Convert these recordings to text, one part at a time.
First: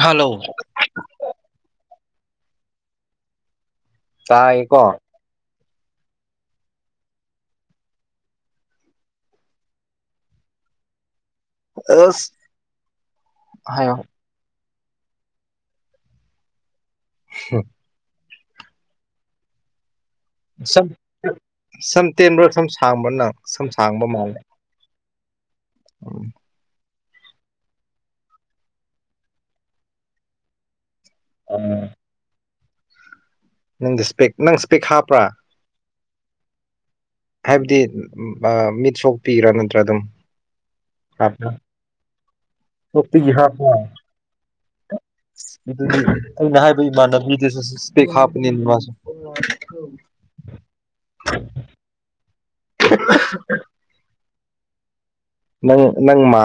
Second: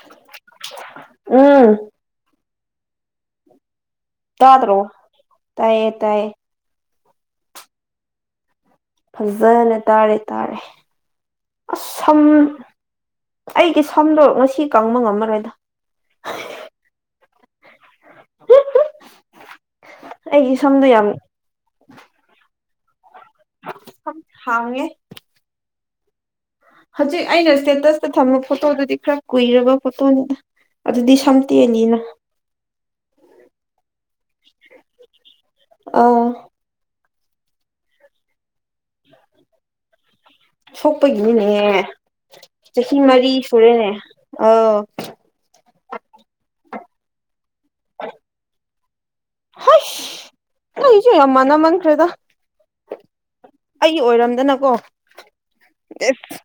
hello ꯑꯥ ꯇꯗ꯭ꯔꯣ ꯇꯥꯏꯀꯣ ꯇꯥꯏꯌꯦ ꯇꯥꯏꯌꯦ ꯐꯖꯅ ꯇꯥꯔꯦ ꯇꯥꯔꯦ ꯑꯁ ꯁꯝ ꯑꯩꯒꯤ ꯍꯥꯏꯌꯣ ꯁꯝꯗꯣ ꯉꯁꯤ ꯀꯪꯕ ꯉꯝꯃꯔꯣꯏꯗ ꯍꯨꯝ ꯑꯩꯒꯤ ꯁꯝꯗꯣ ꯁꯝ ꯌꯥꯝ ꯁꯝ ꯇꯦꯟꯕ꯭ꯔꯥ ꯁꯝ ꯁꯥꯡꯕ꯭ꯔ ꯅꯪ ꯁꯝ ꯁꯥꯡꯕ ꯃꯥꯂꯦ ꯎꯝ ꯍꯧꯖꯤꯛ ꯑꯩꯅ ꯏꯁꯇꯦꯇꯁꯇ ꯊꯝꯕ ꯐꯣꯇꯣꯗꯨꯗꯤ ꯈꯔ ꯀꯨꯏꯔꯕ ꯐꯣꯇꯣꯅꯤꯗ ꯑꯗꯨꯗꯤ ꯁꯝ ꯎꯝ ꯇꯦꯂꯤꯅ ꯅꯪꯗꯤ ꯏꯁꯄꯦꯛ ꯅꯪ ꯏꯁꯄꯦꯛ ꯍꯥꯞꯄ꯭ꯔꯥ ꯑꯧ ꯍꯥꯏꯕꯗꯤ ꯑ ꯃꯤꯠ ꯁꯣꯛ ꯄꯤꯔꯥ ꯅꯠꯇ꯭ꯔꯥ ꯑꯗꯨꯝ ꯍꯞꯄ꯭ꯔ ꯁꯣꯛꯄꯒꯤꯅꯤꯅꯦ ꯆꯍꯤ ꯃꯔꯤ ꯁꯨꯔꯦ ꯑꯥꯎ ꯑꯗꯨꯗꯤ ꯑꯩꯅ ꯍꯥꯏꯕ ꯏꯃꯥꯟꯅꯕꯤꯗꯨꯁꯨ ꯏꯁꯄꯦꯛ ꯍꯥꯞꯄꯅꯤꯅ ꯃꯥꯁꯨ ꯍꯩꯁ ꯅꯪꯖꯤ ꯌꯥꯝ ꯃꯥꯅꯃꯟꯒ꯭ꯔꯦꯗ ꯑꯩꯒꯤ ꯑꯣꯏꯔꯝꯗꯅꯀꯣ ꯅꯪ ꯅꯪ ꯃꯥ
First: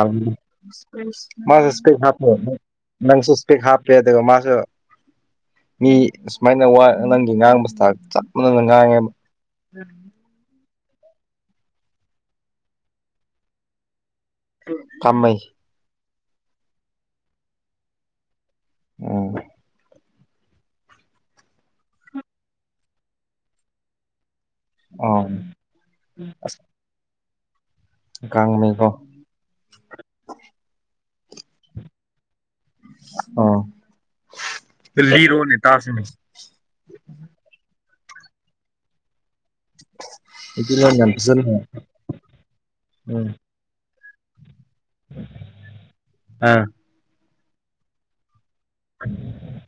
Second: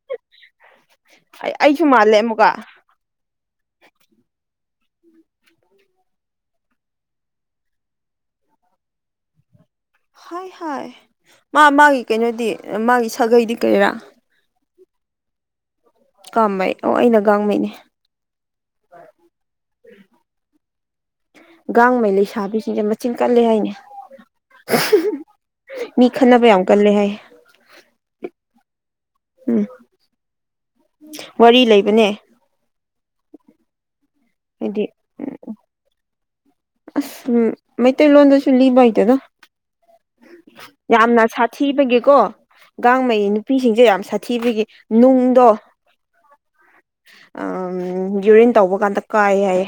ꯑꯦꯁ ꯃꯥꯁꯨ ꯑꯩꯁꯨ ꯏꯁꯄꯦꯛ ꯃꯥꯜꯂꯦ ꯍꯥꯞꯄꯦ ꯑꯃꯨꯛꯀ ꯅꯪꯁꯨ ꯏꯁꯄꯦꯛ ꯍꯥꯞꯄꯦ ꯑꯗꯨꯒ ꯃꯥꯁꯨ ꯃꯤ ꯑꯁꯨꯃꯥꯏꯅ ꯋꯥ ꯅꯪꯒꯤ ꯉꯥꯡꯕ ꯁꯇꯥꯥꯏꯟ ꯆꯞ ꯃꯅꯅ ꯉꯥꯡꯉꯦꯕ [unintelligible] ꯍꯥꯏ ꯍꯥꯏ ꯃꯥ ꯃꯥꯒꯤ ꯀꯩꯅꯣꯗꯤ ꯃꯥꯒꯤ ꯁꯥꯒꯩꯗꯤ ꯀꯩꯔꯥ ꯀꯥꯃꯩ ꯀꯥꯃꯩ ꯑꯣ ꯑꯩꯅ ꯒꯥꯡꯃꯩꯅꯦ ꯑꯣ ꯒꯥꯡꯃꯩ ꯂꯩꯁꯥꯕꯤꯁꯤꯡꯁꯦ ꯃꯆꯤꯟ ꯀꯜꯂꯦ ꯍꯥꯏꯅꯦ ꯑꯣ ꯃꯤ ꯈꯠꯅꯕ ꯌꯥꯝ ꯀꯜꯂꯦ ꯍꯥꯏꯌꯦ ꯒꯥꯡꯃꯩꯀꯣ ꯎꯝ ꯋꯥꯔꯤ ꯂꯩꯕꯅꯦ ꯑꯣ ꯍꯩꯗꯤ ꯄꯨꯟꯁꯤꯔꯣꯟꯅꯤ ꯇꯥꯁꯅꯤ ꯑꯁ ꯎꯝ ꯃꯩꯇꯩ ꯂꯣꯟꯗꯁꯨ ꯂꯤꯕ ꯍꯩꯇꯦꯗ ꯑꯗꯨ ꯂꯣꯟ ꯌꯥꯝ ꯌꯥꯝꯅ ꯐꯖꯅ ꯁꯥꯊꯤꯕꯒꯤꯀꯣ ꯒꯥꯡꯃꯩ ꯎꯝ ꯅꯨ ꯄꯤꯁꯤꯡꯁꯦ ꯌꯥꯝ ꯁꯥꯊꯤꯕꯒꯤ ꯅꯨꯡꯗꯣ ꯑꯥ ꯑꯥꯝ ꯌꯨꯔꯤꯟ ꯇꯧꯕ ꯀꯥꯟꯗ ꯀꯥꯏ ꯍꯥꯏꯌꯦ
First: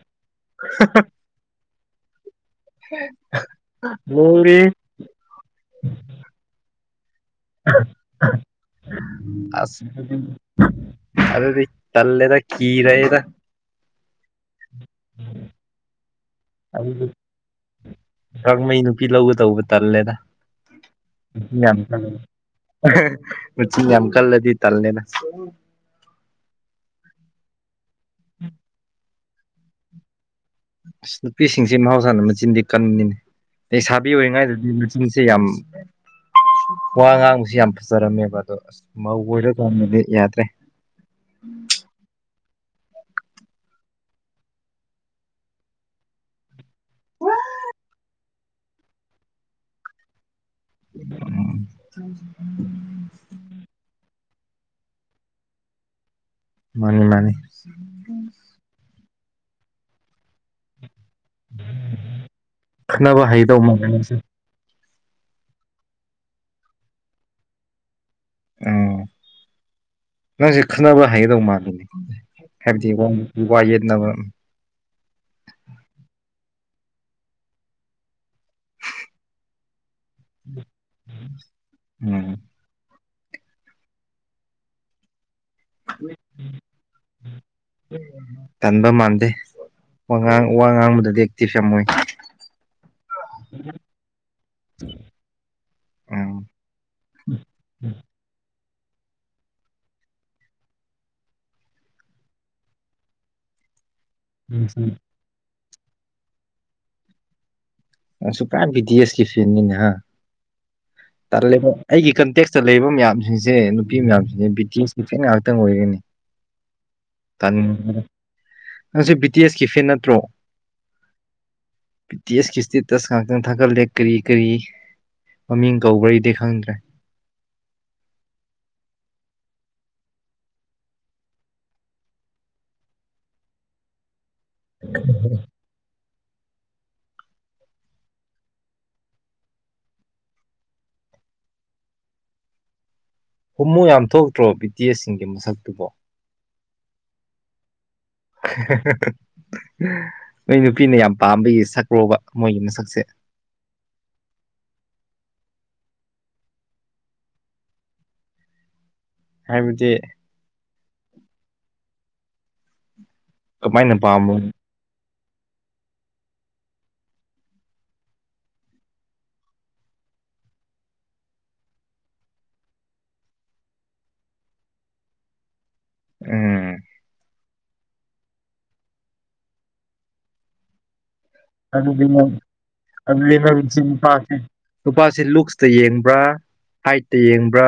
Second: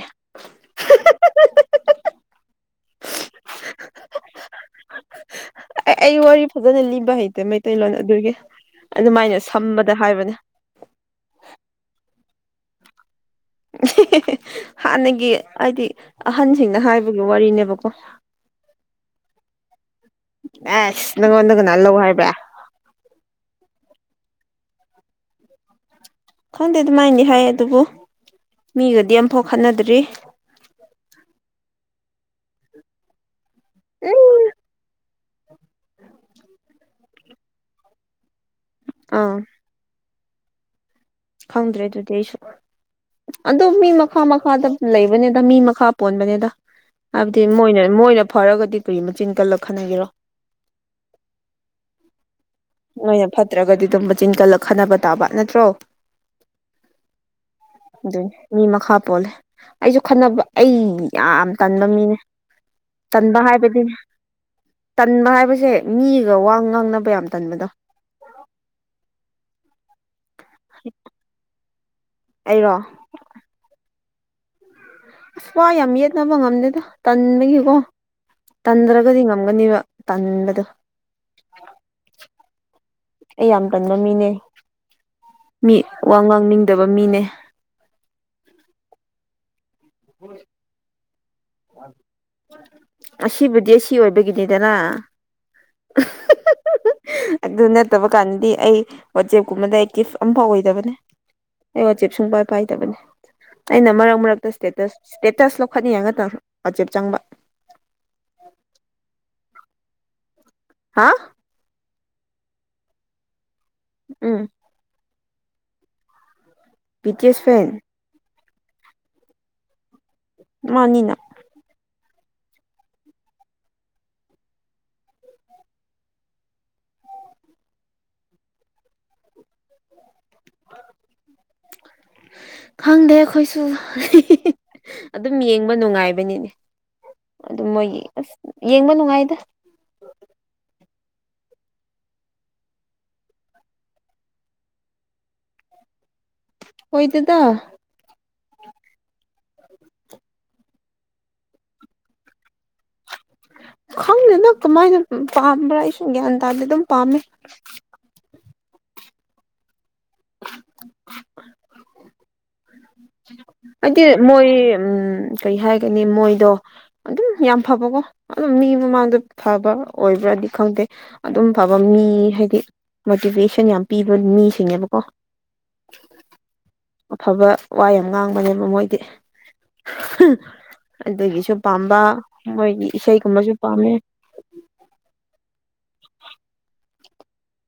ꯂꯣꯏꯔꯦꯍꯦ ꯑꯩ ꯋꯥꯔꯤ ꯐꯖꯅ ꯂꯤꯕ ꯍꯩ ꯇꯦ ꯃꯩꯇꯩꯂꯣꯟ ꯑꯗꯨꯒꯤ ꯑꯗꯨꯃꯥꯏꯅ ꯑꯁ ꯁꯝꯕꯗ ꯍꯥꯏꯕꯅꯦ ꯑꯗꯨꯗꯤ ꯇꯜꯂꯦꯗ ꯀꯤꯔꯦꯗ [unintelligible] ꯍꯥꯟꯅꯒꯤ ꯍꯥꯏꯗꯤ ꯑꯍꯟꯁꯤꯡꯅ ꯍꯥꯏꯕꯒꯤ ꯋꯥꯔꯤꯅꯦꯕꯀꯣ ꯒꯥꯡꯃꯩ ꯅꯨꯄꯤ ꯂꯧ ꯑꯦꯁ ꯅꯪꯉꯣꯟꯗ ꯌꯥꯝ ꯀꯅꯥ ꯂꯧ ꯍꯥꯏꯕ꯭ꯔꯥ ꯃꯆꯤꯟ ꯌꯥꯝ ꯀꯜꯂꯗꯤ ꯇꯜꯂꯦꯗ ꯈꯪꯗꯦ ꯑꯗꯨꯃꯥꯏꯟꯗꯤ ꯍꯥꯏ ꯑꯗꯨꯕꯨ ꯃꯤꯒꯗꯤ ꯑꯝꯐꯥꯎ ꯈꯠꯅꯗ꯭ꯔꯤ ꯑꯁ ꯅꯨꯄꯤꯁꯤꯡꯁꯦ ꯃꯍꯧꯁꯥꯅ ꯃꯆꯤꯟꯗꯤ ꯀꯟꯕꯅꯤꯅꯦ ꯂꯩꯁꯥꯕꯤ ꯑꯣꯏꯔꯤꯉꯩꯗꯗꯤ ꯅꯨ ꯆꯤꯟꯁꯦ ꯌꯥꯝ ꯋꯥ ꯉꯥꯡꯕꯁꯤ ꯌꯥꯝ ꯐꯖꯔꯝꯃꯦꯕ ꯑꯗꯣ ꯑꯁ ꯃꯧ ꯑꯥ ꯑꯣꯏꯔ ꯀꯟꯗꯗꯤ ꯌꯥꯗ꯭ꯔꯦ ꯈꯪꯗ꯭ꯔꯦ ꯑꯗꯨꯗꯤ ꯑꯩꯁꯨ ꯑꯗꯣ ꯃꯤ ꯃꯈꯥ ꯃꯈꯥꯗ ꯂꯩꯕꯅꯦꯗ ꯃꯤ ꯃꯈꯥ ꯄꯣꯟꯕꯅꯦꯗ ꯍꯥꯏꯕꯗꯤ ꯃꯣꯏꯅ ꯃꯣꯏꯅ ꯐꯔꯒꯗꯤ ꯀꯔꯤ ꯃꯆꯤꯟ ꯀꯜꯂ ꯈꯠꯅꯒꯦꯔꯣ [unintelligible] ꯃꯣꯏꯅ ꯐꯠꯇ꯭ꯔꯒꯗꯤ ꯗꯨꯝ ꯃꯆꯤꯟ ꯀꯜꯂ ꯈꯟꯅꯕ ꯇꯥꯕ ꯅꯠꯇ꯭ꯔꯣ ꯃꯥꯅꯦ ꯃꯥꯅꯦ ꯑꯗꯨꯅꯦ ꯃꯤ ꯃꯈꯥ ꯄꯣꯜꯂꯦ ꯑꯩꯖꯨ ꯈꯠꯅꯕ ꯑꯩ ꯌꯥꯝ ꯇꯟꯕ ꯃꯤꯅꯦ ꯈꯠꯅꯕ ꯇꯟꯕ ꯍꯩꯗꯧ ꯃꯥꯜꯂꯦ ꯍꯥꯏꯕꯗꯤꯅꯦ ꯅꯪꯁꯦ ꯇꯟꯕ ꯍꯥꯏꯕꯁꯦ ꯃꯤꯒ ꯋꯥ ꯉꯥꯡꯅꯕ ꯌꯥꯝ ꯇꯟꯕꯗꯣ ꯑꯥꯎ ꯅꯪꯖꯦ ꯈꯠꯅꯕ ꯍꯩꯒꯗꯕ ꯃꯥꯟꯗꯦ ꯑꯩꯔꯣ ꯍꯥꯏꯕꯗꯤ ꯋꯡ ꯎ ꯋꯥ ꯌꯦꯠꯅ ꯑꯁ ꯋꯥ ꯌꯥꯝ ꯌꯦꯠꯅꯕ ꯉꯝꯗꯦꯗ ꯇꯟꯕꯒꯤꯀꯣ ꯇꯟꯗ꯭ꯔꯒꯗꯤ ꯉꯝꯒꯅꯤꯕ ꯇꯟꯕꯗꯨ ꯎꯝ ꯑꯩ ꯌꯥꯝ ꯇꯟꯕ ꯃꯤꯅꯦ ꯃꯤ ꯋꯥ ꯉꯥꯡꯅꯤꯡꯗꯕ ꯃꯤꯅꯦ ꯇꯟꯕ ꯃꯥꯟꯗꯦ ꯋꯥ ꯉꯥꯡ ꯋꯥ ꯉꯥꯡꯕꯗꯥꯗꯤ ꯑꯦꯛꯇꯤꯞ ꯌꯥꯝ ꯃꯣꯏ ꯑꯁꯤꯕꯨꯗꯤ ꯑꯁꯤ ꯑꯣꯏꯕꯒꯤꯅꯤꯗꯅ ꯎꯝ ꯑꯗꯨ ꯅꯠꯇꯕ ꯀꯥꯟꯗꯗꯤ ꯑꯩ ꯋꯥꯆꯦꯞꯀꯨꯝꯕꯗ ꯑꯦꯛꯇꯤꯐ ꯑꯝꯐꯥꯎ ꯑꯣꯏꯗꯕꯅꯦ ꯑꯩ ꯋꯥꯆꯦꯞ ꯁꯨꯡꯄꯥꯏ ꯄꯥꯏꯗꯕꯅꯤ ꯑꯩꯅ ꯃꯔꯛ ꯃꯔꯛ ꯇꯁ ꯁ꯭ꯇꯦꯇꯁ ꯁ꯭ꯇꯦꯇꯁ ꯂꯧꯈꯠꯅꯤꯡꯉꯒ ꯇꯥꯐ ꯑꯆꯦꯞ ꯆꯪꯕ ꯑꯁꯨꯀꯥꯟ ꯕꯤ ꯗꯤ ꯑꯦꯁꯀꯤ ꯐꯦꯟꯅꯤꯅꯦ ꯍꯥ ꯍꯥ ꯑꯜꯂꯦꯕꯣ ꯑꯩꯒꯤ ꯀꯟꯇꯦꯛꯁꯇꯥ ꯂꯩꯕ ꯃꯌꯥꯝꯖꯤꯡꯁꯦ ꯅꯨꯄꯤ ꯃꯌꯥꯝꯁꯤꯡꯁꯦ ꯎꯝ ꯕꯤꯇꯤꯁ [unintelligible] ꯉꯥꯏꯍꯥꯛꯇꯪ ꯑꯣꯏꯒꯅꯤ ꯕꯤ ꯇꯤ ꯑꯦꯁ ꯐꯦꯟ ꯇꯟꯕꯅ ꯅꯪꯁꯤ ꯕꯤ ꯇꯤ ꯑꯦꯁꯀꯤ ꯐꯦꯟ ꯅꯠꯇ꯭ꯔꯣ ꯃꯥꯅꯤꯅ ꯄꯤ ꯇꯤ ꯑꯦꯁ ꯀꯤ ꯁ꯭ꯇꯦꯠ ꯇꯁ ꯉꯥꯛꯇꯪ ꯊꯥꯒꯠꯂꯦ ꯀꯔꯤ ꯀꯔꯤ ꯃꯃꯤꯡ ꯀꯧꯕ꯭ꯔꯩꯗꯤ ꯈꯪꯗ꯭ꯔꯦ ꯈꯪꯗꯦ ꯑꯈꯣꯏꯁꯨ ꯑꯗꯨꯝ ꯌꯦꯡꯕ ꯅꯨꯡꯉꯥꯏꯕꯅꯤꯅꯦ ꯑꯗꯨꯝ ꯃꯣꯏꯒꯤ ꯑꯁ ꯌꯦꯡꯕ ꯅꯨꯡꯉꯥꯏꯗ ꯍꯨꯝꯃꯨ ꯌꯥꯝ ꯊꯣꯛꯇ꯭ꯔꯣ ꯕꯤ ꯇꯤ ꯑꯦꯁ ꯁꯤꯡꯒꯤ ꯃꯁꯛꯇꯨꯕꯣ ꯑꯣꯏꯗꯦꯗ ꯅꯣꯏ ꯅꯨꯄꯤꯅ ꯌꯥꯝ ꯄꯥꯝꯕꯒꯤ ꯁꯛꯀ꯭ꯔꯣꯕ ꯃꯣꯏꯒꯤ ꯃꯁꯛꯁꯦ ꯈꯪꯗꯦꯗ ꯀꯃꯥꯏꯅ ꯄꯥꯝꯕ꯭ꯔꯥ ꯑꯩꯁꯨ ꯒ꯭ꯌꯥꯟ ꯇꯥꯗꯦ ꯑꯗꯨꯝ ꯄꯥꯝꯃꯦ ꯍꯥꯏꯕꯗꯤ [unintelligible] ꯀꯃꯥꯏꯅ ꯍꯥꯏꯗꯤ ꯄꯥꯝꯕ ꯃꯣꯏ ꯎꯝ ꯀꯩ ꯍꯥꯏꯒꯅꯤ ꯃꯣꯏꯗꯣ ꯑꯗꯨꯝ ꯌꯥꯝ ꯐꯕꯀꯣ ꯑꯗꯨꯝ ꯃꯤ ꯃꯃꯥꯡꯗ ꯐꯕ ꯑꯣꯏꯕ꯭ꯔꯥꯗꯤ ꯈꯪꯗꯦ ꯑꯗꯨꯝ ꯐꯕ ꯃꯤ ꯍꯥꯏꯗꯤ ꯃꯣꯇꯤꯚꯦꯁꯟ ꯌꯥꯝ ꯄꯤꯕ ꯃꯤꯁꯤꯡꯅꯦꯕꯀꯣ ꯎꯝ ꯋꯥ ꯋꯥ ꯌꯥꯝ ꯉꯥꯡꯕꯅꯦꯕ ꯃꯣꯏꯗꯤ ꯑꯗꯨꯒꯤ ꯁꯨꯝ ꯑꯗꯨꯗꯤ ꯃꯣꯏ ꯑꯗꯨꯗꯤ ꯃꯣꯏ ꯆꯤꯟ ꯄꯥꯝꯃꯦ ꯄꯥꯔꯇꯤ ꯅꯨꯄꯥꯁꯤ ꯂꯨꯛꯁꯇꯥ ꯌꯦꯡꯕ꯭ꯔꯥ ꯍꯥꯏꯠꯇꯥ ꯌꯦꯡꯕ꯭ꯔꯥ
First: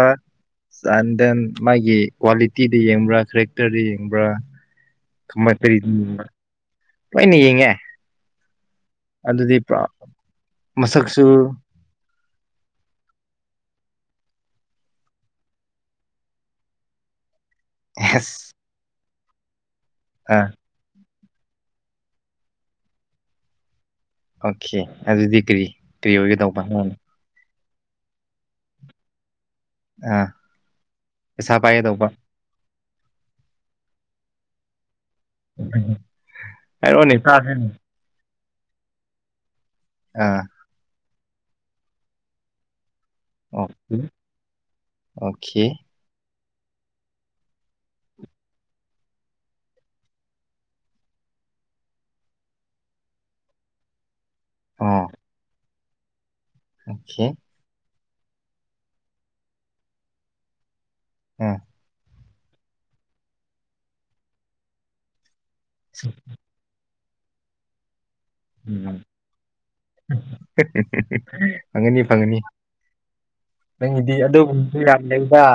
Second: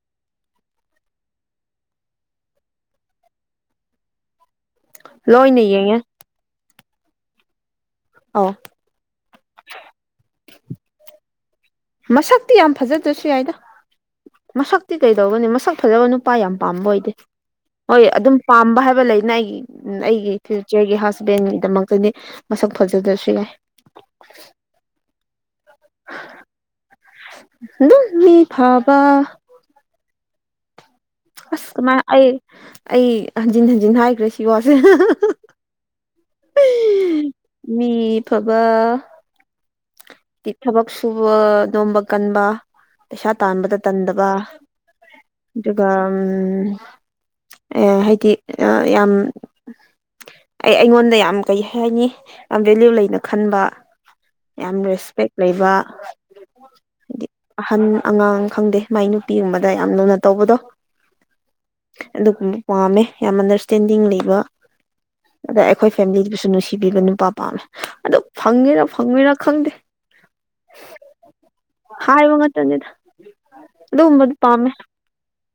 ꯆꯥꯟꯗꯦꯟ ꯃꯥꯒꯤ ꯀ꯭ꯋꯥꯂꯤꯇꯤꯗ ꯌꯦꯡꯕ꯭ꯔꯥ ꯀꯦꯔꯦꯛꯇꯔꯗ ꯌꯦꯡꯕ꯭ꯔꯥ ꯂꯣꯏꯅ ꯌꯦꯡꯉꯦ [unintelligible] ꯂꯣꯏꯅ ꯌꯦꯡꯉꯦ ꯑꯧ ꯑꯗꯨꯗꯤ ꯄꯨꯔꯥ ꯃꯁꯛꯁꯨ ꯃꯁꯛꯇꯤ ꯌꯥꯝ ꯐꯖꯗ꯭ꯔꯥꯁꯨ ꯌꯥꯏꯗ ꯃꯁꯛꯇꯤ ꯀꯩꯗꯧꯒꯅꯤ ꯃꯁꯛ ꯐꯖꯕ ꯅꯨꯄꯥ ꯌꯥꯝ ꯄꯥꯝꯕ ꯑꯣꯏꯗꯦ ꯍꯣꯏ ꯑꯗꯨꯝ ꯑꯦꯁ ꯄꯥꯝꯕ ꯍꯥꯏꯕ ꯂꯩꯅ ꯑꯩꯒꯤ ꯑꯩꯒꯤ ꯑꯥ ꯏꯊꯤꯜ ꯆꯔꯒꯤ ꯍꯁꯕꯦꯟꯒꯤꯗꯃꯛꯇꯥꯗꯤ ꯃꯁꯛ ꯐꯖꯗ꯭ꯔꯥꯁꯨ ꯌꯥꯏ ꯑꯣꯈꯦ ꯑꯗꯨꯗꯤ ꯀꯔꯤ ꯀꯔꯤ ꯑꯣꯏꯒꯗꯧꯕ [unintelligible] ꯗꯨꯝ ꯃꯤ ꯐꯕ ꯑꯥ ꯄꯩꯁꯥ ꯑꯁ ꯀꯃꯥꯏ ꯄꯥꯏꯒꯗꯧꯕ ꯑꯩ ꯑꯩ ꯍꯟꯖꯤꯟ ꯍꯟꯖꯤꯟ ꯍꯥꯏꯈ꯭ꯔꯦ ꯁꯤ ꯋꯥꯁꯦ ꯍꯥꯏꯔꯣꯅꯦ ꯇꯥꯒꯥꯅꯤ ꯃꯤ ꯐꯕꯥ ꯑꯥ ꯊꯕꯛ ꯁꯨꯕꯗꯣꯝꯕ ꯀꯟꯕ ꯄꯩꯁꯥ ꯇꯥꯟꯕꯗ ꯑꯣꯀꯦ ꯇꯟꯗꯕ ꯑꯣꯀꯦ ꯑꯗꯨꯒ ꯎꯝ ꯑꯦ ꯍꯥꯏꯗꯤ ꯌꯥꯝ ꯑꯩ ꯑꯩꯉꯣꯟꯗ ꯌꯥꯝ ꯀꯩ ꯍꯥꯏꯅꯤ ꯌꯥꯝ ꯚꯦꯂꯌꯨ ꯂꯩꯅ ꯈꯟꯕ ꯌꯥꯝ ꯔꯦꯁꯄꯦꯛ ꯂꯩꯕ ꯍꯥꯏꯗꯤ ꯑꯣ ꯑꯍꯟ ꯑꯉꯥꯡ ꯈꯪꯗꯦ ꯃꯥꯏ ꯅꯨꯄꯤꯒꯨꯝꯕꯗ ꯌꯥꯝ ꯂꯨꯅ ꯇꯧꯕꯗꯣ ꯎꯝ ꯑꯗꯨꯒꯨꯝꯕ ꯄꯥꯝꯃꯦ ꯌꯥꯝ ꯑꯟꯗꯔꯁꯇꯦꯟꯗꯤꯡ ꯂꯩꯕ ꯑꯗ ꯑꯩꯈꯣꯏ ꯐꯦꯃꯤꯂꯤꯗꯨꯁꯨ ꯅꯨꯡꯁꯤꯕꯤꯕ ꯅꯨꯄꯥ ꯄꯥꯝꯃꯦ ꯑꯗꯨ ꯐꯪꯉꯦꯔꯥ ꯎꯝ ꯐꯪꯉꯣꯏꯔꯥ ꯈꯪꯗꯦ ꯐꯪꯒꯅꯤ ꯍꯥꯏꯕ ꯐꯪꯒꯅꯤ ꯉꯥꯛꯇꯅꯤꯗ ꯅꯪꯒꯤꯗꯤ ꯑꯗꯨꯒꯨꯝꯕꯗꯨ ꯄꯥꯝꯃꯦ ꯑꯗꯨꯒꯨꯝꯕꯁꯨ ꯌꯥꯝ ꯂꯩꯕ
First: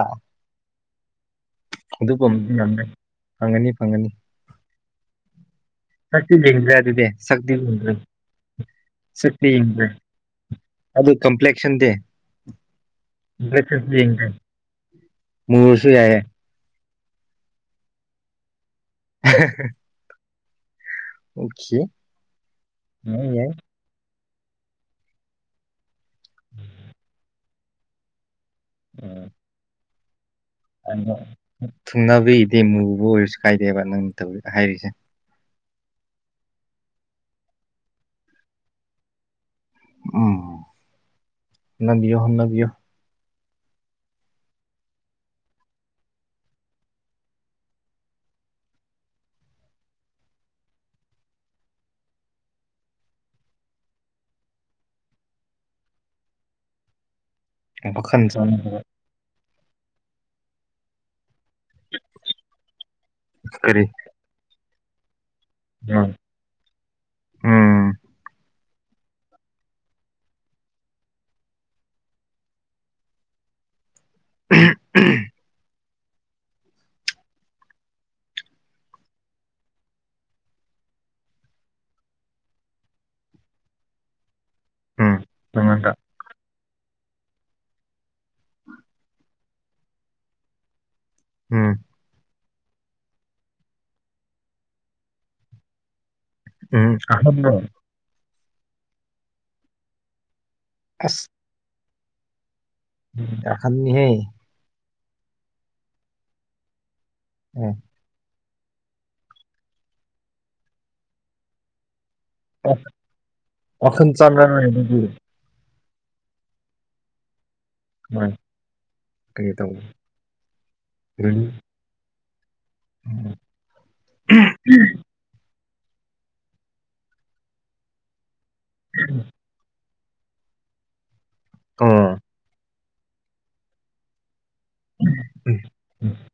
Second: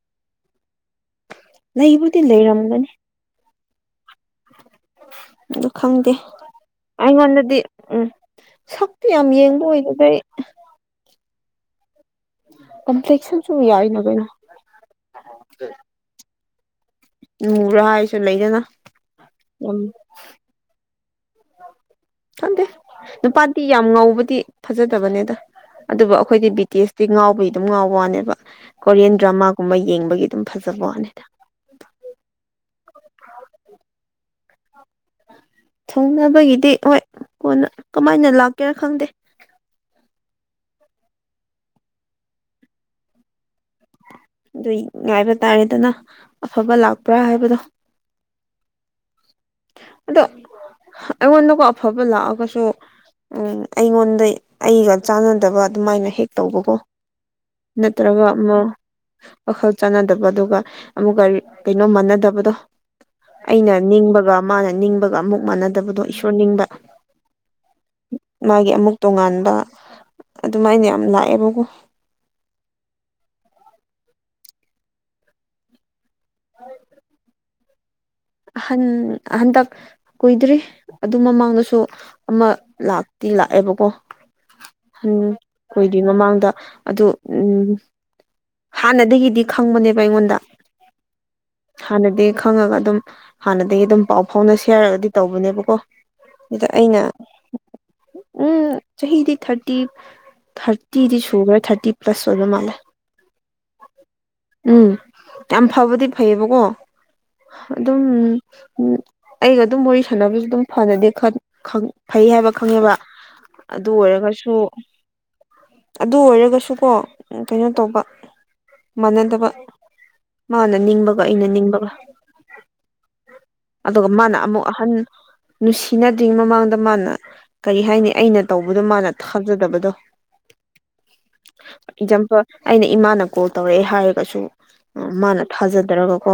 ꯂꯩꯕꯨꯗꯤ ꯑꯗꯨꯗꯄ ꯉꯅ ꯂꯩꯔꯝꯒꯅꯤ ꯐꯪꯒꯅꯤ ꯐꯪꯒꯅꯤ ꯑꯗꯨ ꯈꯪꯗꯦ ꯁꯛꯇꯤ ꯌꯦꯡꯗ꯭ꯔꯦ ꯑꯗꯨꯗꯤ ꯁꯛꯇꯤ ꯑꯩꯉꯣꯟꯗꯗꯤ ꯌꯦꯡꯗ꯭ꯔꯦ ꯎꯝ ꯁꯛꯇꯤ ꯌꯥꯝ ꯌꯦꯡꯕ ꯑꯣꯏꯗꯁꯩ ꯑꯗꯨꯗ ꯀꯝꯄ꯭ꯂꯦꯛꯁꯟꯗꯦ ꯀꯝꯄ꯭ꯂꯦꯛꯁꯟꯁꯨ ꯌꯥꯏꯅ ꯀꯩꯅꯣ ꯃꯁꯨ ꯌꯥꯏ ꯅꯔꯥ ꯍꯥꯏꯁꯨ ꯂꯩꯗꯅ ꯌꯥꯝ [unintelligible] ꯑꯣ ꯈꯗꯦ ꯅꯨꯄꯥꯗꯤ ꯌꯥꯝ ꯉꯧꯕꯗꯤ ꯐꯖꯗꯕꯅꯦꯗ ꯑꯗꯨꯕꯨ ꯑꯩꯈꯣꯏꯗꯤ ꯕ꯭ꯔꯤꯇꯤꯁꯇꯤ ꯉꯥꯎꯕꯒꯤ ꯑꯗꯨꯝ ꯉꯥꯎ ꯋꯥꯅꯦꯕ ꯀꯣꯔꯤꯌꯟ ꯗ꯭ꯔꯃꯥꯒꯨꯝꯕ ꯌꯦꯡꯕꯒꯤ ꯑꯗꯨꯝ ꯐꯖ ꯊꯨꯡꯅꯕꯤꯗꯤꯦ ꯃꯨꯕ ꯑꯣꯏꯔꯁꯨ ꯀꯥꯏꯗꯦꯕ ꯅꯪꯧ ꯍꯥꯏꯔꯤꯁꯦ ꯊꯣꯡꯅꯕꯒꯤꯗꯤ ꯍꯣꯏ ꯀꯣꯟꯅ ꯀꯃꯥꯏꯅ ꯂꯥꯛꯀꯦꯔꯥ ꯈꯪꯗꯦ ꯎꯝꯅꯕꯤꯌꯣ ꯍꯅꯕꯤꯌꯣ ꯑꯗꯨ ꯉꯥꯏꯕ ꯇꯥꯔꯦꯗꯅ ꯑꯐꯕ ꯂꯥꯛꯄ꯭ꯔꯥ ꯍꯥꯏꯕꯗꯣ ꯑꯗꯣ ꯑꯩꯉꯣꯟꯗꯀꯣ ꯑꯐꯕ ꯂꯥꯛꯑꯒꯁꯨ ꯎꯝ ꯑꯩꯉꯣꯟꯗ ꯑꯩꯒ ꯆꯥꯟꯅꯗꯕ ꯑꯗꯨꯃꯥꯏꯅ ꯍꯦꯛ ꯇꯧꯕꯀꯣ ꯋꯥꯈꯜ ꯅꯠꯇ꯭ꯔꯒ ꯑꯃ ꯆꯪꯗꯕ ꯋꯥꯈꯜ ꯆꯥꯟꯅꯗꯕ ꯑꯗꯨꯒ ꯑꯃꯨꯛ ꯒꯥꯔꯤ ꯀꯩꯅꯣ ꯃꯥꯟꯅꯗꯕꯗꯣ ꯑꯩꯅ ꯀꯔꯤ ꯅꯤꯡꯕꯒ ꯃꯥꯅ ꯅꯤꯡꯕꯒ ꯑꯃꯨꯛ ꯃꯥꯟꯅꯗꯕꯗꯣ ꯎꯝ ꯏ ꯔꯅꯤꯡꯗ ꯎꯝ ꯃꯥꯒꯤ ꯑꯃꯨꯛ ꯇꯣꯉꯥꯟꯕ ꯑꯗꯨꯃꯥꯏꯅ ꯌꯥꯝ ꯂꯥꯛꯑꯦꯕꯀꯣ ꯎꯝ ꯎꯝ ꯍꯟ ꯍꯟꯗ ꯀꯨꯏꯗ꯭ꯔꯤ ꯑꯗꯨ ꯃꯃꯥꯡꯗꯁꯨ ꯑꯃ ꯂꯥꯛꯇꯤ ꯂꯥꯛꯑꯦꯕꯀꯣ ꯎꯝ ꯑꯣꯏꯣꯏꯗꯣꯏ ꯃꯃꯥꯡꯗ ꯑꯗꯨ ꯎꯝ ꯍꯥꯟꯅꯗꯒꯤꯗꯤ ꯈꯪꯕꯅꯦꯕ ꯑꯩꯉꯣꯟꯗ ꯎꯝ ꯍꯥꯟꯅꯗꯤ ꯈꯪꯉꯒ ꯑꯗꯨꯝ ꯍꯥꯟꯅꯗꯒꯤ ꯑꯗꯨꯝ ꯄꯥꯎ ꯐꯥꯎꯅ ꯁꯤ ꯍꯥꯏꯔꯒꯗꯤ ꯇꯧꯕꯅꯦꯕꯀꯣ ꯑꯗꯨꯗ ꯎꯝ ꯑꯩꯅ ꯑꯍꯟꯔꯣ ꯎꯝ ꯆꯍꯤꯗꯤ ꯊꯥꯔꯇꯤ ꯊꯔ ꯇꯤꯗꯤ ꯑꯁ ꯁꯈ꯭ꯔꯦ ꯊꯥꯔꯇꯤ ꯄ꯭ꯂꯁ ꯑꯣꯏꯕ ꯃꯥꯜꯂꯦ ꯑꯍꯟꯅꯤꯍꯦ ꯎꯝ ꯌꯥꯝ ꯐꯕꯗꯤ ꯐꯩꯌꯦꯕꯀꯣ ꯎꯝ ꯑꯗꯨꯝ ꯎꯝ ꯑꯩꯒ ꯑꯗꯨꯝ ꯋꯥꯔꯤ ꯁꯥꯟꯅꯕꯁꯨ ꯑꯗꯨꯝ ꯐꯅꯗꯦ ꯐꯩ ꯍꯥꯏꯕ ꯑꯣ ꯈꯪꯉꯦꯕ ꯑꯗꯨ ꯋꯥꯈꯜ ꯑꯣꯏꯔꯒꯁꯨ ꯆꯪꯉꯔꯣꯏ ꯑꯗꯨꯗꯤ ꯑꯗꯨ ꯑꯣꯏꯔꯒꯁꯨꯀꯣ ꯀꯩꯅꯣ ꯇꯧꯕ ꯃꯥꯒꯤ ꯃꯥꯟꯅꯗꯕ ꯃꯥꯅ ꯅꯤꯡꯕꯒ ꯑꯩꯅ ꯅꯤꯡꯕꯒ ꯎꯝ ꯑꯗꯨꯒ ꯃꯥꯅ ꯑꯃꯨꯛ ꯑꯍꯟ ꯅꯨꯡꯁꯤꯅꯗ꯭ꯔꯤꯉꯩ ꯃꯃꯥꯡꯗ ꯃꯥꯅ ꯀꯔꯤ ꯍꯥꯏꯅꯤ ꯑꯩꯅ ꯇꯧꯕꯗꯣ ꯃꯥꯅ ꯊꯥꯖꯗꯕꯗꯣ ꯑꯣ ꯑꯦꯛꯖꯥꯝꯄꯜ ꯑꯩꯅ ꯏꯃꯥꯅ ꯀꯣꯜ ꯇꯧꯔꯛꯑꯦ ꯍꯥꯏꯔꯒꯁꯨ ꯃꯥꯅ ꯎꯝ ꯊꯥꯖꯗꯔꯒꯀꯣ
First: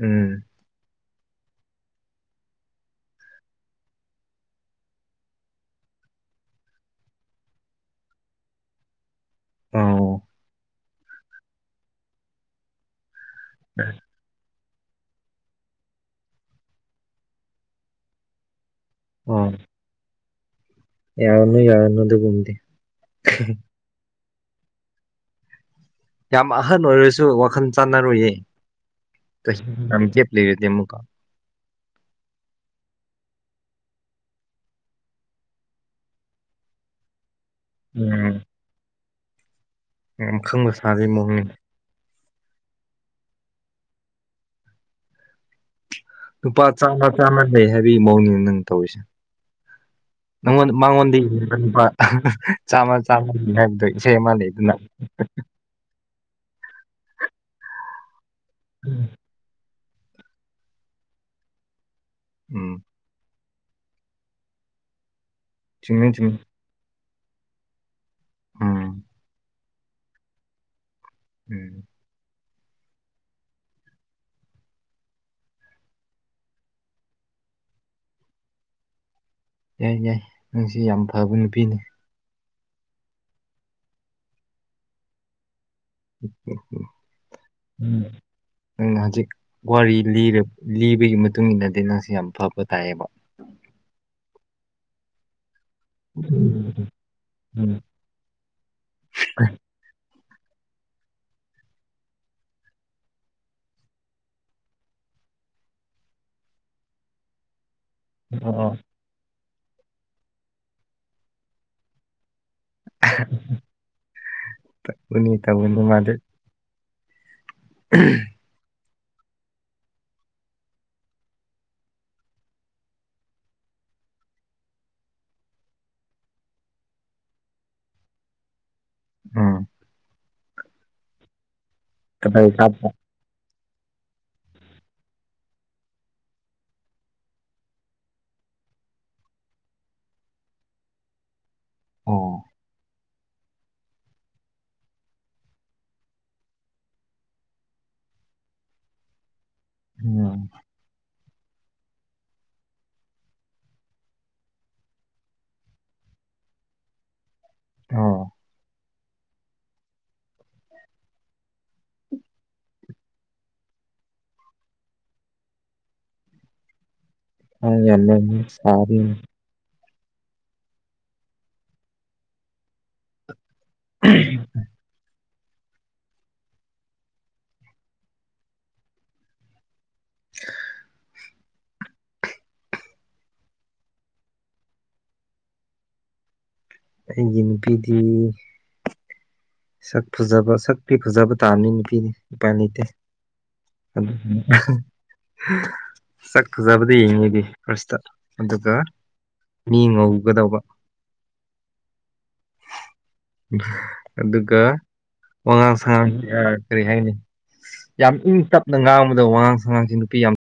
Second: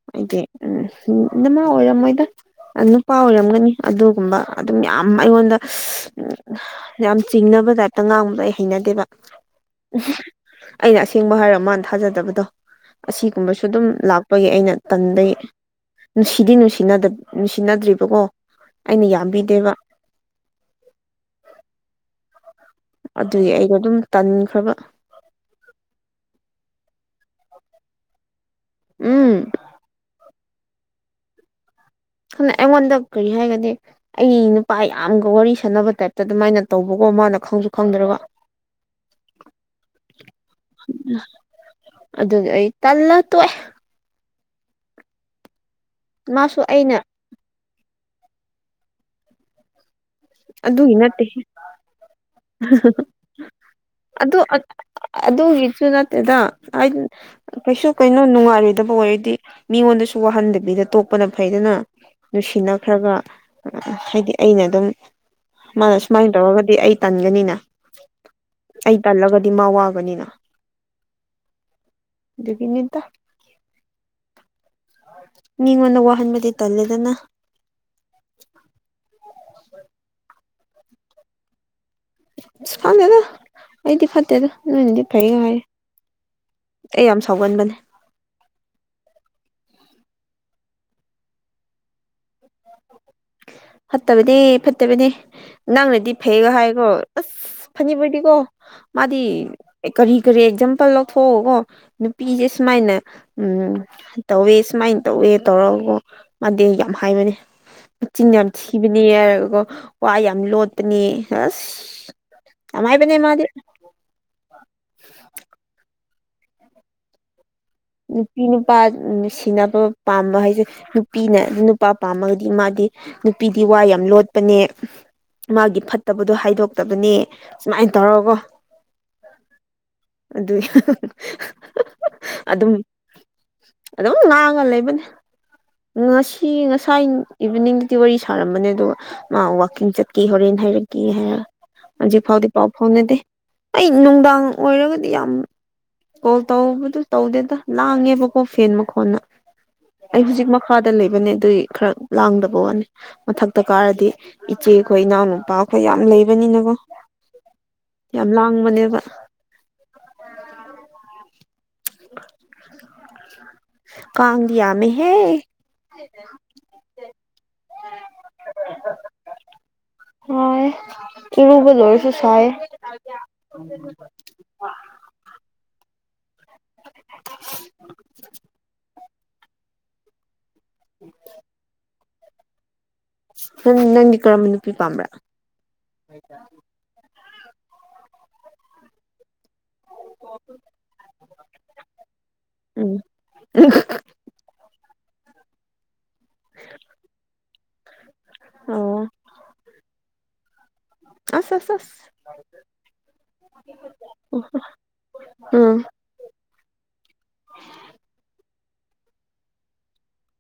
ꯎꯝ ꯍꯥꯏꯗꯤ ꯎꯝ ꯎ ꯏꯅꯝꯃ ꯑꯣꯏꯔꯝ ꯃꯣꯏꯗ ꯅꯨꯄꯥ ꯑꯣꯏꯔꯝꯒꯅꯤ ꯑꯗꯨꯒꯨꯝꯕ ꯑꯗꯨꯝ ꯌꯥꯝ ꯑꯩꯉꯣꯟꯗ ꯎ ꯌꯥꯝ ꯆꯤꯡꯅꯕ ꯇꯥꯏꯞꯇ ꯉꯥꯡꯕꯗ ꯑꯩ ꯍꯩꯅꯗꯦꯕ ꯎ ꯑꯣ ꯑꯩꯅ ꯑꯁꯦꯡꯕ ꯍꯥꯏꯔ ꯃꯥꯟ ꯊꯥꯖꯗꯕꯗꯣ ꯑꯁꯤꯒꯨꯝꯕꯁꯨ ꯑꯗꯨꯝ ꯂꯥꯛꯄꯒꯤ ꯑꯩꯅ ꯇꯟꯗꯒꯤ ꯅꯨꯡꯁꯤꯗꯤ ꯅꯨꯡꯁꯤꯅꯗ ꯅꯨꯡꯁꯤꯅꯗ꯭ꯔꯤꯕꯀꯣ ꯑꯩꯅ ꯌꯥꯝꯕꯤꯗꯦꯕ ꯌꯥꯔꯨꯅꯨ ꯌꯥꯔꯨꯅꯨ ꯗꯨꯒꯨꯝꯗꯤ ꯑꯗꯨꯒꯤ ꯑꯩꯗꯣ ꯑꯗꯨꯝ ꯇꯟꯈ꯭ꯔꯕ ꯌꯥꯝ ꯑꯍꯟ ꯑꯣꯏꯔꯁꯨ ꯋꯥꯈꯜ ꯆꯥꯟꯅꯔꯣꯏꯌꯦ ꯎꯝ ꯌꯥꯝ ꯒꯦꯞꯂꯤꯔꯗꯤ ꯑꯃꯨꯛꯀ ꯈꯪꯅ ꯑꯩꯉꯣꯟꯗ ꯀꯔꯤ ꯍꯥꯏꯒꯅꯤ ꯑꯩ ꯅꯨꯄꯥ ꯌꯥꯝꯒ ꯋꯥꯔꯤ ꯁꯥꯟꯅꯕ ꯇꯥꯏꯞꯇ ꯑꯗꯨꯃꯥꯏꯅ ꯇꯧꯕꯀꯣ ꯃꯥꯅ ꯈꯪꯁꯨ ꯈꯪꯗ꯭ꯔꯒ ꯎꯝ ꯈꯪꯕ ꯁꯥꯕꯒꯤ ꯃꯑꯣꯡꯅꯤ ꯑꯗꯨꯗꯤ ꯑꯩ ꯇꯜꯂ ꯇꯣꯛꯑꯦ ꯃꯥꯁꯨ ꯅꯨꯄꯥ ꯑꯩꯅ ꯆꯥꯝꯃ ꯆꯥꯝꯃ ꯂꯩ ꯍꯥꯏꯕꯒꯤ ꯃꯧꯑꯣꯡꯅꯤ ꯅꯪ ꯇꯧꯔꯤꯁꯦ ꯅꯉꯣꯟ ꯑꯗꯨꯒꯤ ꯃꯉꯣꯟꯗ ꯅꯠꯇꯦ ꯂꯨꯄꯥ ꯆꯥꯃ ꯆꯥꯝꯃꯅꯤ ꯍꯥꯏꯕꯗꯣ ꯏꯁꯩ ꯑꯃ ꯑꯗꯨ ꯂꯩ ꯗꯅ ꯑꯗꯨꯒꯤꯁꯨ ꯅꯠꯇꯦꯗ ꯍꯥꯏ ꯀꯩꯁꯨ ꯀꯩꯅꯣ ꯅꯨꯡꯉꯥꯏꯔꯣꯏꯗꯕ ꯑꯣꯏꯔꯗꯤ ꯃꯤꯉꯣꯟꯗꯁꯨ ꯋꯥꯍꯟꯗꯕꯤꯗ ꯇꯣꯛꯄꯅ ꯐꯩꯗꯅ ꯎꯝ ꯅꯨꯡꯁꯤꯅꯈ꯭ꯔꯒ ꯎ ꯍꯥꯏꯗꯤ ꯑꯩꯅ ꯑꯗꯨꯝ ꯃꯥꯅ ꯆꯨꯝꯃꯦ ꯁꯨꯃꯥꯏꯅ ꯆꯨꯝꯃꯦ ꯇꯧꯔꯒꯗꯤ ꯑꯩ ꯇꯟꯒꯅꯤꯅ ꯎꯝ ꯑꯩ ꯇꯜꯂꯒꯗꯤ ꯃꯥ ꯋꯥꯒꯅꯤꯅ ꯎꯝ ꯑꯗꯨꯒꯤꯅꯤꯗ ꯃꯤꯉꯣꯟꯗ ꯋꯥꯍꯟꯕꯗꯤ ꯇꯜꯂꯦꯗꯅ [inaudible] ꯌꯥꯏ ꯌꯥꯏ ꯅꯪꯁꯤ ꯌꯥꯝ ꯐꯕ ꯅꯨꯄꯤꯅꯤ ꯈꯡꯗꯦꯗ ꯑꯩꯗꯤ ꯐꯠꯇꯦꯗ ꯅꯣꯏꯅꯗꯤ ꯐꯩ ꯍꯥꯏꯌꯦ ꯎ ꯎ ꯎ ꯑꯩ ꯌꯥꯝ ꯁꯥꯎꯒꯟꯕꯅꯦ ꯎꯝ [unintelligible] ꯅꯪ ꯍꯧꯖꯤꯛ ꯋꯥꯔꯤ ꯂꯤꯔ ꯂꯤꯕꯒꯤ ꯃꯇꯨꯡ ꯏꯟꯅꯗꯤ ꯅꯪꯁꯤ ꯌꯥꯝ ꯐꯕ ꯇꯥꯏꯑꯕ ꯐꯠꯇꯕꯅꯦ ꯐꯠꯇꯕꯅꯦ ꯅꯪꯅꯗꯤ ꯐꯩꯒ ꯍꯥꯏꯑꯀꯣ ꯑꯁ ꯎꯝ ꯐꯅꯤꯄꯨꯔꯗꯤꯀꯣ ꯃꯥꯗꯤ ꯀꯔꯤ ꯀꯔꯤ ꯑꯦꯛꯖꯥꯝꯄꯜ ꯂꯧꯊꯣꯛꯎꯑꯒꯀꯣ ꯅꯨꯄꯤꯁꯦ ꯁꯨꯃꯥꯏꯅ ꯎꯝ ꯇꯧꯋꯦ ꯁꯨꯃꯥꯏꯅ ꯇꯧꯋꯦ ꯇꯧꯔꯒꯀꯣ ꯃꯥꯗꯤ ꯌꯥꯝ ꯍꯥꯏꯕꯅꯦ ꯆꯤꯡꯅꯝ [unintelligible] ꯋꯥ ꯌꯥꯝ ꯂꯣꯠꯄꯅꯤ ꯑꯁ ꯌꯥꯝ ꯍꯥꯏꯕꯅꯦ ꯃꯥꯗꯤ ꯇꯒꯅꯤ ꯇꯧꯒꯅꯤ ꯃꯥꯗꯤ ꯎꯝ ꯅꯨꯄꯥ ꯅꯨꯡꯁꯤꯅꯕ ꯄꯥꯝꯕ ꯍꯥꯏꯁꯦ ꯅꯨꯄꯤꯅ ꯑꯗꯨ ꯅꯨꯄꯥ ꯄꯥꯝꯃꯒꯗꯤ ꯃꯥꯗꯤ ꯅꯨꯄꯤꯗꯤ ꯋꯥ ꯌꯥꯝ ꯂꯣꯠꯄꯅꯦ ꯃꯥꯒꯤ ꯐꯠꯇꯕꯗꯣ ꯍꯥꯏꯗꯣꯛꯇꯕꯅꯦ ꯁꯨꯃꯥꯏꯅ ꯇꯧꯔꯒꯣ ꯎꯝ ꯑꯗꯨ [unintelligible] ꯀꯗꯥꯏ ꯑꯗꯨꯝ ꯀꯥꯞꯄ ꯑꯗꯨꯝ ꯉꯥꯡꯉ ꯂꯩꯕꯅꯤ ꯉꯁꯤ ꯉꯁꯥꯏ ꯏꯚꯤꯅꯤꯡꯗꯨꯗꯤ ꯋꯥꯔꯤ ꯁꯥꯔꯝꯕꯅꯦ ꯑꯗꯨꯒ ꯃꯥ ꯋꯥꯋꯥꯛꯀꯤꯡ ꯆꯠꯈꯤ ꯍꯣꯔꯦꯟ ꯍꯥꯏꯔꯛꯀꯦ ꯍꯥꯏꯔ ꯍꯧꯖꯤꯛ ꯑꯣ ꯐꯥꯎꯗꯤ ꯄꯥꯎ ꯐꯥꯎꯅꯗꯦ ꯑꯩ ꯅꯨꯡꯗꯥꯡ ꯑꯣꯏꯔꯒꯗꯤ ꯌꯥꯝ ꯀꯣꯜ ꯇꯧꯕꯗꯨ ꯇꯧꯗꯦꯗ ꯂꯥꯡꯉꯦꯕꯀꯣ ꯐꯦꯟ ꯃꯈꯣꯟꯅ ꯑꯩ ꯎꯝ ꯍꯧꯖꯤꯛ ꯃꯈꯗ ꯂꯩꯕꯅꯦ ꯑꯗꯨꯏ ꯈꯔ ꯂꯥꯡꯗꯕ ꯋꯥꯅꯤ ꯃꯊꯛꯇ ꯀꯥꯔꯗꯤ ꯏꯆꯦꯈꯣꯏ ꯏꯅꯥꯎꯅꯨꯄꯥꯈꯣꯏ ꯌꯥꯝ ꯂꯩꯕꯅꯤꯅꯀꯣ ꯑꯣ ꯌꯥꯝ ꯂꯥꯡꯕꯅꯦꯕ [unintelligible] ꯀꯥꯡꯗꯤ ꯌꯝꯃꯦ ꯍꯦ ꯀꯥꯡ ꯌꯝꯃꯗ [unintelligible] ꯁꯥꯏ ꯌꯦ ꯏꯔꯨꯕ ꯂꯣꯏꯔꯁꯨ ꯁꯥꯏ ꯌꯦ ꯎ [unintelligible] [inaudible] [unintelligible] [inaudible] ꯎꯝ [unintelligible] ꯅꯪ ꯅꯪꯒꯤ ꯀꯔꯝꯕ ꯅꯨꯄꯤ ꯄꯥꯝꯕ꯭ꯔꯥ ꯑꯩꯒꯤ ꯅꯨꯄꯤꯗꯤ ꯁꯛ ꯐꯖꯕ ꯁꯛ ꯐꯖꯕ ꯇꯥꯕꯅꯤ ꯅꯨꯄꯤꯅꯤ ꯎꯄꯥꯏ ꯂꯩꯇꯦ ꯎꯝ ꯁꯛ ꯐꯖꯥꯕꯗꯤ ꯌꯦꯡꯉꯤꯗꯤ ꯐꯔꯁꯇ ꯑꯗꯨꯒ ꯑꯣ ꯃꯤ ꯉꯧꯒꯗꯧꯕ ꯑꯁ ꯑꯁ ꯑꯁ ꯑꯗꯨꯒ ꯋꯥꯉꯥꯡ ꯎꯝ ꯁꯉꯥꯡ ꯀꯔꯤ ꯍꯥꯏꯅꯤ ꯌꯥꯝ ꯏꯪ ꯇꯞꯅ ꯉꯥꯡꯕꯗ ꯋꯥꯉꯥꯡ ꯁꯉꯥꯡꯁꯤ ꯅꯨꯄꯤ ꯌꯥꯝ